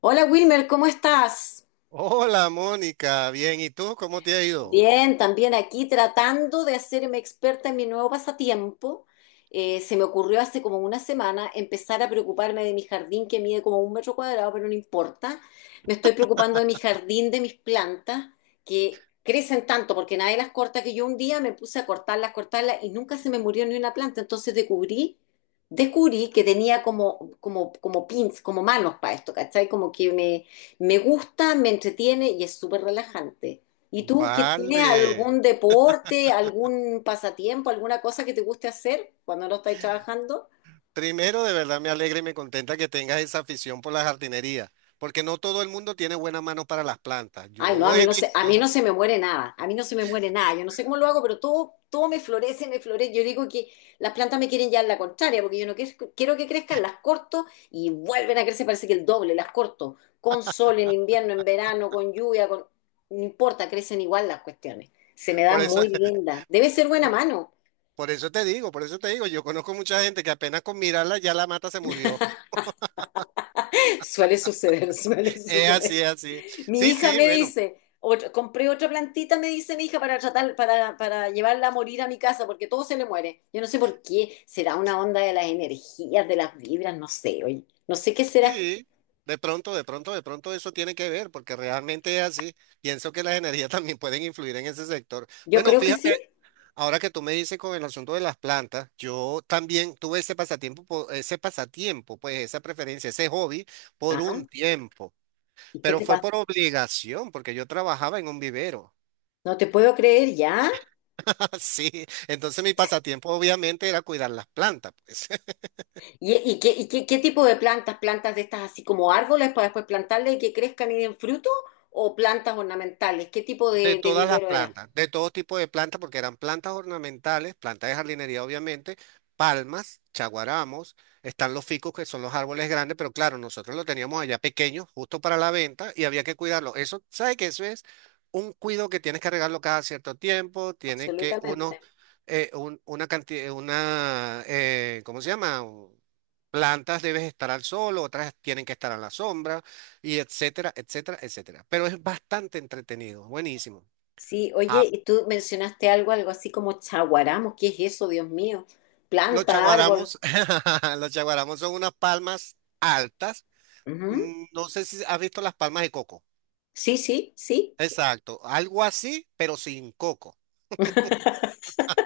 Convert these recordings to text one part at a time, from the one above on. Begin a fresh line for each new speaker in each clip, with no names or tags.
Hola Wilmer, ¿cómo estás?
Hola Mónica, bien, ¿y tú cómo te ha ido?
Bien, también aquí tratando de hacerme experta en mi nuevo pasatiempo. Se me ocurrió hace como una semana empezar a preocuparme de mi jardín que mide como un metro cuadrado, pero no importa. Me estoy preocupando de mi jardín, de mis plantas, que crecen tanto porque nadie las corta, que yo un día me puse a cortarlas, cortarlas y nunca se me murió ni una planta. Entonces descubrí que tenía como pins, como manos para esto, ¿cachai? Como que me gusta, me entretiene y es súper relajante. ¿Y tú que tienes
Vale,
algún deporte, algún pasatiempo, alguna cosa que te guste hacer cuando no estáis trabajando?
primero de verdad me alegra y me contenta que tengas esa afición por la jardinería, porque no todo el mundo tiene buena mano para las plantas.
Ay, no,
Yo he
a mí no
visto,
se me muere nada, a mí no se me muere nada, yo no sé cómo lo hago, pero todo, todo me florece, me florece. Yo digo que las plantas me quieren llevar la contraria, porque yo no quiero, quiero que crezcan, las corto y vuelven a crecer, parece que el doble, las corto, con sol en invierno, en verano, con lluvia, con no importa, crecen igual las cuestiones. Se me
por
dan
eso,
muy lindas. Debe ser buena mano.
por eso te digo, yo conozco mucha gente que apenas con mirarla ya la mata se murió.
Suele suceder, suele
Es así,
suceder.
es así.
Mi
Sí,
hija
sí,
me
bueno,
dice, compré otra plantita, me dice mi hija, para tratar, para llevarla a morir a mi casa, porque todo se le muere. Yo no sé por qué, será una onda de las energías, de las vibras, no sé, oye, no sé qué será.
sí, de pronto eso tiene que ver, porque realmente es así. Pienso que las energías también pueden influir en ese sector.
Yo
Bueno,
creo que
fíjate.
sí.
Ahora que tú me dices con el asunto de las plantas, yo también tuve ese pasatiempo, pues esa preferencia, ese hobby por un
Ajá.
tiempo,
¿Y qué
pero
te
fue por
pasa?
obligación, porque yo trabajaba en un vivero,
No te puedo creer, ¿ya?
así. Entonces mi pasatiempo obviamente era cuidar las plantas, pues.
¿Y qué tipo de plantas? ¿Plantas de estas así como árboles para después plantarle y que crezcan y den fruto? ¿O plantas ornamentales? ¿Qué tipo
De
de
todas las
vivero era?
plantas, de todo tipo de plantas, porque eran plantas ornamentales, plantas de jardinería obviamente, palmas, chaguaramos, están los ficus que son los árboles grandes, pero claro, nosotros lo teníamos allá pequeño, justo para la venta, y había que cuidarlo. Eso, ¿sabe que eso es un cuido que tienes que regarlo cada cierto tiempo? Tiene que uno,
Absolutamente.
una cantidad, una, ¿cómo se llama? Plantas debes estar al sol, otras tienen que estar a la sombra, y etcétera, etcétera, etcétera. Pero es bastante entretenido, buenísimo.
Sí, oye,
Ah,
y tú mencionaste algo, algo así como chaguaramos, ¿qué es eso, Dios mío?
los
Planta, árbol.
chaguaramos, los chaguaramos son unas palmas altas.
Ujú.
No sé si has visto las palmas de coco.
Sí, sí, sí.
Exacto, algo así, pero sin coco.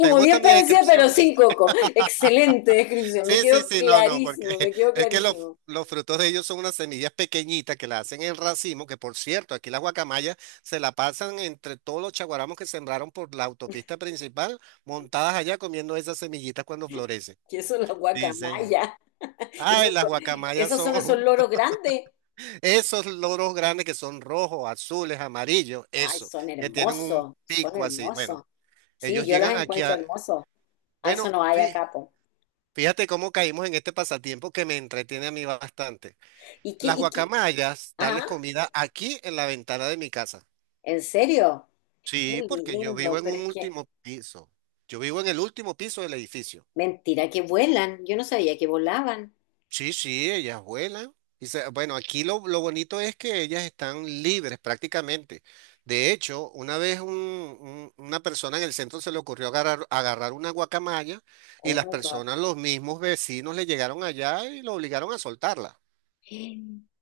¿Te gusta
bien
mi
parecía, pero
descripción? ¿Ves?
sin coco. Excelente descripción, me
Sí, sí,
quedó
sí, no, no, porque
clarísimo, me quedó
es que los,
clarísimo.
los frutos de ellos son unas semillas pequeñitas que las hacen en racimo, que por cierto, aquí las guacamayas se la pasan entre todos los chaguaramos que sembraron por la autopista principal, montadas allá comiendo esas semillitas cuando florecen.
Que eso es la
Sí, señor.
guacamaya.
Ay,
Esos,
las guacamayas
esos son esos
son
loros grandes.
esos loros grandes que son rojos, azules, amarillos,
Ay,
eso,
son
que tienen un
hermosos, son
pico así. Bueno,
hermosos. Sí,
ellos
yo los
llegan aquí
encuentro
a...
hermosos. A eso
Bueno,
no hay acá, po.
fíjate cómo caímos en este pasatiempo que me entretiene a mí bastante.
¿Y qué,
Las
y qué?
guacamayas, darles
Ah,
comida aquí en la ventana de mi casa.
¿en serio? Qué
Sí, porque yo
lindo,
vivo en
pero
un
es que,
último piso. Yo vivo en el último piso del edificio.
mentira, que vuelan. Yo no sabía que volaban.
Sí, sí, ellas vuelan. Bueno, aquí lo bonito es que ellas están libres prácticamente. De hecho, una vez una persona en el centro se le ocurrió agarrar una guacamaya y
Oh
las
my God.
personas, los mismos vecinos, le llegaron allá y lo obligaron a soltarla.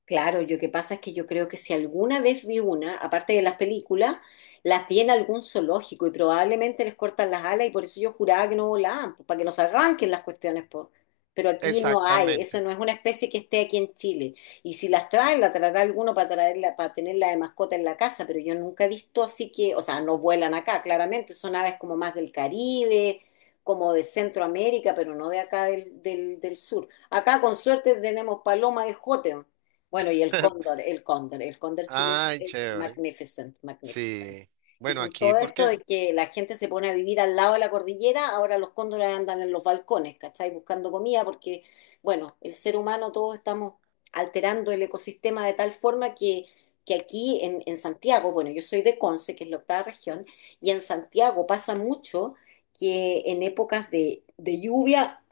Claro, yo que pasa es que yo creo que si alguna vez vi una, aparte de las películas, las vi en algún zoológico y probablemente les cortan las alas y por eso yo juraba que no volaban, pues, para que nos arranquen las cuestiones, pues. Pero aquí no hay, esa
Exactamente.
no es una especie que esté aquí en Chile. Y si las traen, la traerá alguno para traerla, para tenerla de mascota en la casa, pero yo nunca he visto así que, o sea, no vuelan acá, claramente, son aves como más del Caribe, como de Centroamérica, pero no de acá del sur. Acá con suerte tenemos paloma de Jotén. Bueno, y el cóndor, el cóndor chileno
Ay,
es
chévere.
magnificent, magnificent.
Sí.
Y
Bueno,
con
aquí
todo esto
porque,
de que la gente se pone a vivir al lado de la cordillera, ahora los cóndores andan en los balcones, ¿cachai? Buscando comida porque, bueno, el ser humano todos estamos alterando el ecosistema de tal forma que aquí en Santiago, bueno, yo soy de Conce, que es la octava región, y en Santiago pasa mucho que en épocas de lluvia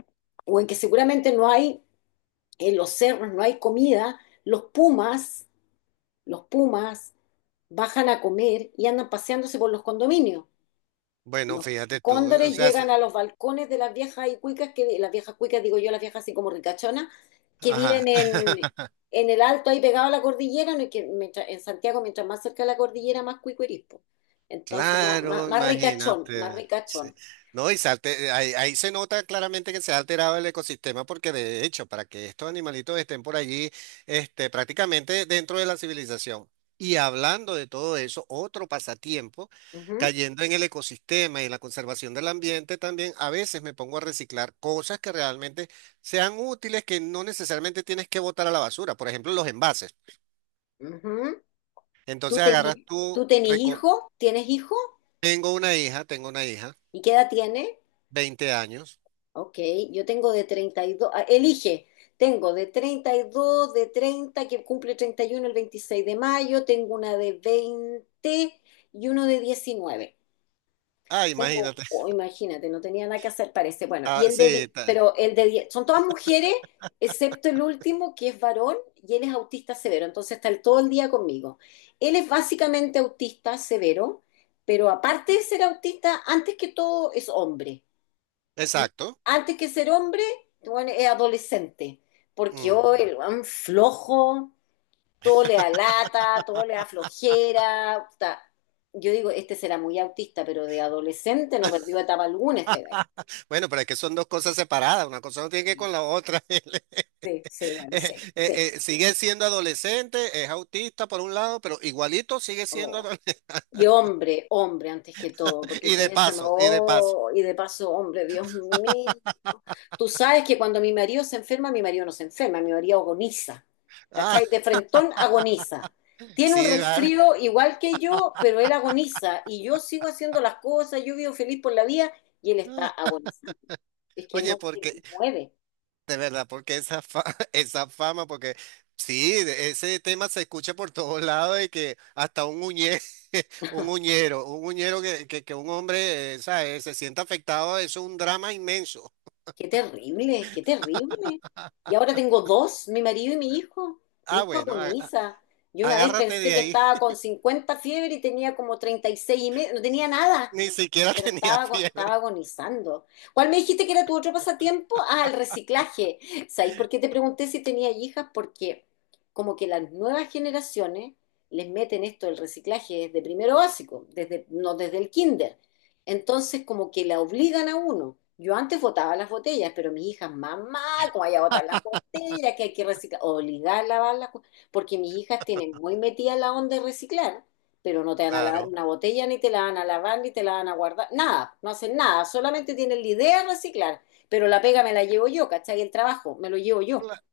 o en que seguramente no hay en los cerros no hay comida, los pumas bajan a comer y andan paseándose por los condominios.
bueno,
Los
fíjate tú, o
cóndores
sea,
llegan a los balcones de las viejas y cuicas, que, las viejas cuicas, digo yo, las viejas así como ricachonas, que
ajá.
viven en, en el alto ahí pegado a la cordillera, no es que en Santiago, mientras más cerca de la cordillera, más cuico eres, po. Entonces, más, más,
Claro,
más ricachón, más
imagínate. Sí.
ricachón.
No, y ahí se nota claramente que se ha alterado el ecosistema porque de hecho, para que estos animalitos estén por allí, este, prácticamente dentro de la civilización. Y hablando de todo eso, otro pasatiempo,
Ujú,
cayendo en el ecosistema y en la conservación del ambiente, también a veces me pongo a reciclar cosas que realmente sean útiles, que no necesariamente tienes que botar a la basura. Por ejemplo, los envases.
ujú. ¿Tú
Entonces
tenés,
agarras tú,
tú tenés hijo? ¿Tienes hijo?
tengo una hija, tengo una hija.
¿Y qué edad tiene?
20 años.
Ok, yo tengo de 32, ah, elige, tengo de 32, de 30 que cumple 31 el 26 de mayo, tengo una de 20 y uno de 19.
Ah,
Tengo,
imagínate.
oh, imagínate, no tenía nada que hacer, parece. Bueno,
Ah, sí,
pero el de 10, son todas mujeres, excepto el último, que es varón, y él es autista severo, entonces está todo el día conmigo. Él es básicamente autista severo, pero aparte de ser autista, antes que todo es hombre. Y
exacto.
antes que ser hombre, bueno, es adolescente, porque hoy
Ujú.
el weón flojo, todo le da lata, todo le da flojera. Puta. Yo digo, este será muy autista, pero de adolescente no perdió etapa alguna este gallo.
Bueno, pero es que son dos cosas separadas, una cosa no tiene que ver con
Sí,
la otra. Él,
sí, sí, bueno,
Eh,
sí, sí.
eh, sigue siendo adolescente, es autista por un lado, pero igualito sigue siendo
Oh.
adolescente.
Y hombre, hombre, antes que todo, porque
Y de
tienes a.
paso, y de paso.
Oh, y de paso, hombre, Dios mío. Tú sabes que cuando mi marido se enferma, mi marido no se enferma, mi marido agoniza.
Ah,
¿Cachai? De frentón agoniza. Tiene un
sí, vale.
resfrío igual que yo, pero él agoniza. Y yo sigo haciendo las cosas, yo vivo feliz por la vida y él está agonizando. Es que
Oye,
no se
porque
mueve.
de verdad, porque esa fama, porque sí, ese tema se escucha por todos lados y que hasta un uñero que un hombre, ¿sabes? Se sienta afectado, eso es un drama inmenso.
Qué terrible, qué terrible. Y ahora tengo dos, mi marido y mi hijo. Mi
Ah,
hijo
bueno,
agoniza. Yo una vez
agárrate
pensé
de
que
ahí,
estaba con 50 fiebre y tenía como 36 y seis y medio, no tenía nada.
ni siquiera
Pero
tenía
estaba, ago-
fiebre.
estaba agonizando. ¿Cuál me dijiste que era tu otro pasatiempo? Ah, el reciclaje. ¿Sabes por qué te pregunté si tenía hijas? Porque como que las nuevas generaciones les meten esto del reciclaje desde primero básico, desde, no desde el kinder. Entonces como que la obligan a uno. Yo antes botaba las botellas, pero mis hijas, mamá, ¿cómo hay a botar las botellas? Que hay que reciclar, obligar a lavarlas, porque mis hijas tienen muy metida la onda de reciclar pero no te van a lavar
Claro,
una botella, ni te la van a lavar, ni te la van a guardar, nada, no hacen nada, solamente tienen la idea de reciclar, pero la pega me la llevo yo, ¿cachai? El trabajo me lo llevo yo,
cla-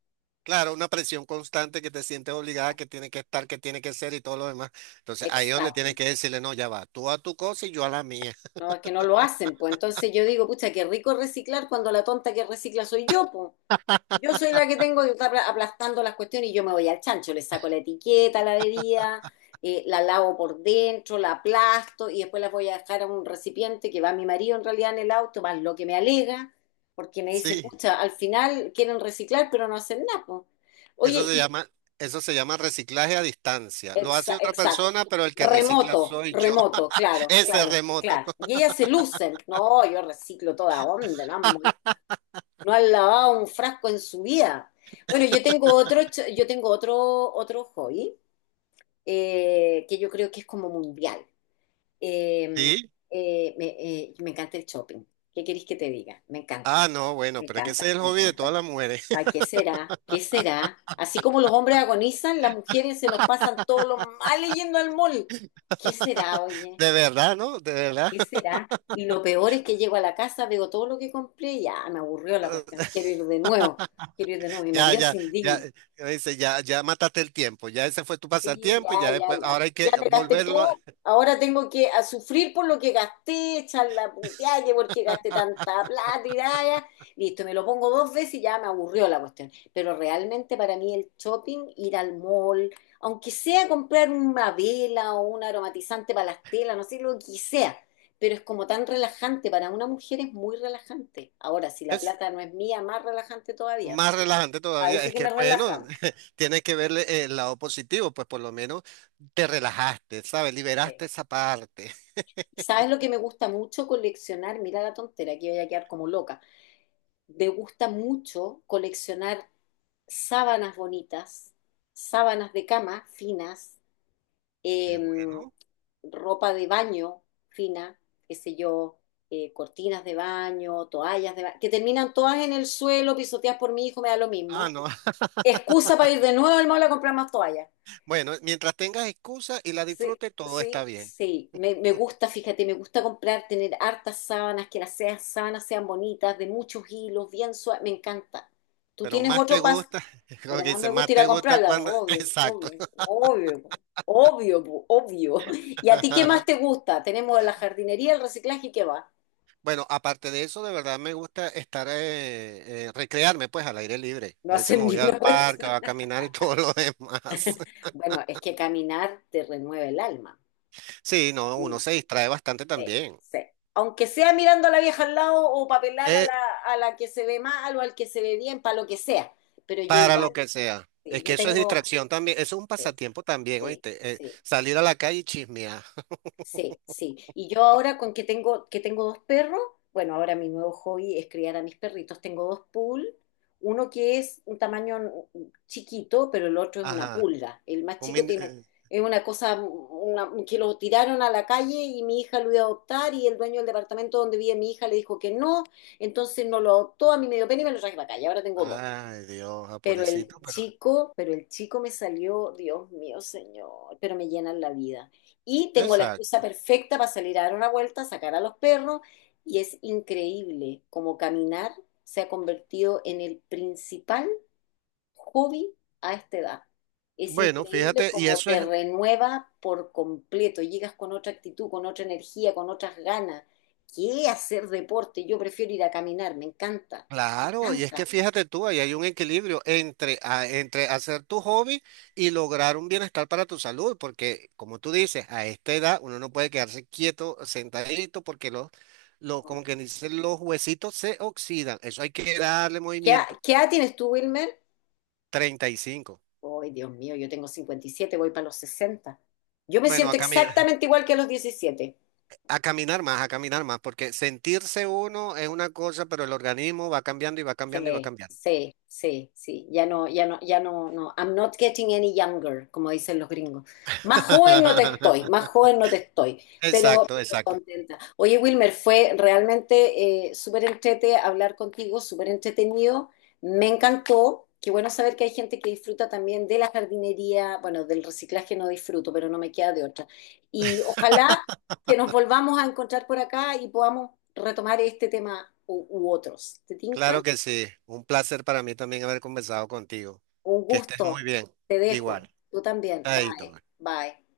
claro, una presión constante que te sientes obligada, que tiene que estar, que tiene que ser y todo lo demás. Entonces, ahí es donde tienes
exacto,
que decirle, no, ya va, tú a tu cosa y yo a la mía.
no, es que no lo hacen, pues entonces yo digo, pucha, qué rico reciclar cuando la tonta que recicla soy yo, pues. Yo soy la que tengo que estar aplastando las cuestiones y yo me voy al chancho, le saco la etiqueta a la bebida, la lavo por dentro, la aplasto y después las voy a dejar a un recipiente que va mi marido en realidad en el auto, más lo que me alega, porque me dice,
Sí.
pucha, al final quieren reciclar pero no hacen nada. Po". Oye,
Eso se
y
llama, eso se llama reciclaje a distancia. Lo hace otra
exacto,
persona, pero el que recicla
remoto,
soy yo.
remoto, claro,
Ese
claro,
remoto.
claro. Y ellas se lucen, no, yo reciclo toda onda, ¿no? No han lavado un frasco en su vida. Bueno, yo tengo otro, ch- yo tengo otro, otro hobby, que yo creo que es como mundial. Eh,
¿Sí?
me encanta el shopping. ¿Qué queréis que te diga? Me encanta,
Ah, no,
me
bueno, pero es que ese
encanta,
es el
me
hobby de todas
encanta.
las mujeres.
Ay, ¿qué será? ¿Qué será? Así como los hombres agonizan, las mujeres se nos pasan todos los males yendo al mall. ¿Qué será, oye?
De verdad, ¿no? De verdad.
¿Qué será? Y lo peor es que llego a la casa, veo todo lo que compré y ya me aburrió la cuestión. Quiero ir de nuevo, quiero ir de nuevo. Mi
Ya,
marido
ya,
se
ya,
indigna.
dice, ya, ya mataste el tiempo. Ya ese fue tu
Sí, ya,
pasatiempo y ya
ya,
después,
ya.
ahora hay
Ya
que
me gasté
volverlo a-
todo. Ahora tengo que a sufrir por lo que gasté, echar la puteada, que porque gasté tanta plata y ya, ya. Listo, me lo pongo dos veces y ya me aburrió la cuestión. Pero realmente para mí el shopping, ir al mall, aunque sea comprar una vela o un aromatizante para las telas, no sé, lo que sea, pero es como tan relajante. Para una mujer es muy relajante. Ahora, si la
Es
plata no es mía, más relajante todavía.
más relajante
Ahí
todavía.
sí
Es
que
que,
me
bueno,
relaja.
tienes que verle el lado positivo, pues por lo menos te relajaste, ¿sabes?
Sí.
Liberaste esa parte.
¿Y sabes lo que me gusta mucho coleccionar? Mira la tontera, que voy a quedar como loca. Me gusta mucho coleccionar sábanas bonitas, sábanas de cama finas,
Qué
eh,
bueno.
ropa de baño fina, qué sé yo, cortinas de baño, toallas de baño, que terminan todas en el suelo, pisoteadas por mi hijo, me da lo
Ah,
mismo.
no.
Excusa para ir de nuevo al mall a comprar más toallas.
Bueno, mientras tengas excusa y la
Sí,
disfrutes, todo está
sí,
bien.
sí. Me gusta, fíjate, me gusta comprar, tener hartas sábanas, sábanas sean bonitas, de muchos hilos, bien suaves. Me encanta. Tú
Pero
tienes
más te
otro pas,
gusta, como
Pero
que
más me
dice,
gusta
más
ir
te
a
gusta
comprarla. Po,
cuando...
obvio,
Exacto.
obvio, obvio, po, obvio, po, obvio. ¿Y a ti qué más te gusta? Tenemos la jardinería, el reciclaje y qué va.
Bueno, aparte de eso, de verdad me gusta estar, recrearme pues al aire libre.
No
A veces me
hacen ni
voy al
una
parque, voy
cuestión.
a caminar y todo lo demás.
Bueno, es que caminar te renueva el alma.
Sí, no, uno se distrae bastante
Sí,
también.
sí. Aunque sea mirando a la vieja al lado o papelar a
Eh,
la, a la que se ve mal o al que se ve bien, para lo que sea. Pero yo
para
igual,
lo que sea. Es
sí,
que
yo
eso es
tengo,
distracción también. Eso es un
sí,
pasatiempo también,
sí,
¿oíste?
sí.
Salir a la calle y chismear.
Sí, sí. Y yo ahora con que tengo dos perros, bueno, ahora mi nuevo hobby es criar a mis perritos. Tengo dos pool, uno que es un tamaño chiquito, pero el otro es una
Ajá.
pulga. El más
Un
chico
min-
tiene,
eh,
Es una cosa que lo tiraron a la calle y mi hija lo iba a adoptar y el dueño del departamento donde vive mi hija le dijo que no, entonces no lo adoptó, a mí me dio pena y me lo traje para acá y ahora tengo dos.
ay, Dios, ah,
Pero
pobrecito,
el
pero...
chico, pero el chico me salió, Dios mío, señor, pero me llenan la vida. Y tengo la
Exacto.
excusa perfecta para salir a dar una vuelta, sacar a los perros, y es increíble cómo caminar se ha convertido en el principal hobby a esta edad. Es
Bueno,
increíble
fíjate, y
cómo
eso
te
es
renueva por completo, llegas con otra actitud, con otra energía, con otras ganas. ¿Qué hacer deporte? Yo prefiero ir a caminar, me encanta, me
claro, y es que
encanta.
fíjate tú, ahí hay un equilibrio entre, entre hacer tu hobby y lograr un bienestar para tu salud, porque como tú dices, a esta edad uno no puede quedarse quieto, sentadito, porque los, como que dicen, los huesitos se oxidan, eso hay que darle
¿Qué, edad-
movimiento.
qué edad tienes tú, Wilmer?
35.
Ay, Dios mío, yo tengo 57, voy para los 60. Yo me
Bueno, a
siento
caminar,
exactamente igual que a los 17.
a caminar más, porque sentirse uno es una cosa, pero el organismo va cambiando y va cambiando y va
Sí,
cambiando.
sí, sí, sí. Ya no, ya no, ya no, no. I'm not getting any younger, como dicen los gringos. Más joven no te estoy, más joven no te estoy, pero,
Exacto,
pero
exacto.
contenta. Oye, Wilmer, fue realmente súper entrete hablar contigo, súper entretenido. Me encantó. Qué bueno saber que hay gente que disfruta también de la jardinería. Bueno, del reciclaje no disfruto, pero no me queda de otra. Y ojalá que nos volvamos a encontrar por acá y podamos retomar este tema u otros. ¿Te tinca?
Claro que sí. Un placer para mí también haber conversado contigo.
Un
Que estés muy
gusto.
bien.
Te dejo.
Igual.
Tú también.
Ahí,
Bye. Bye.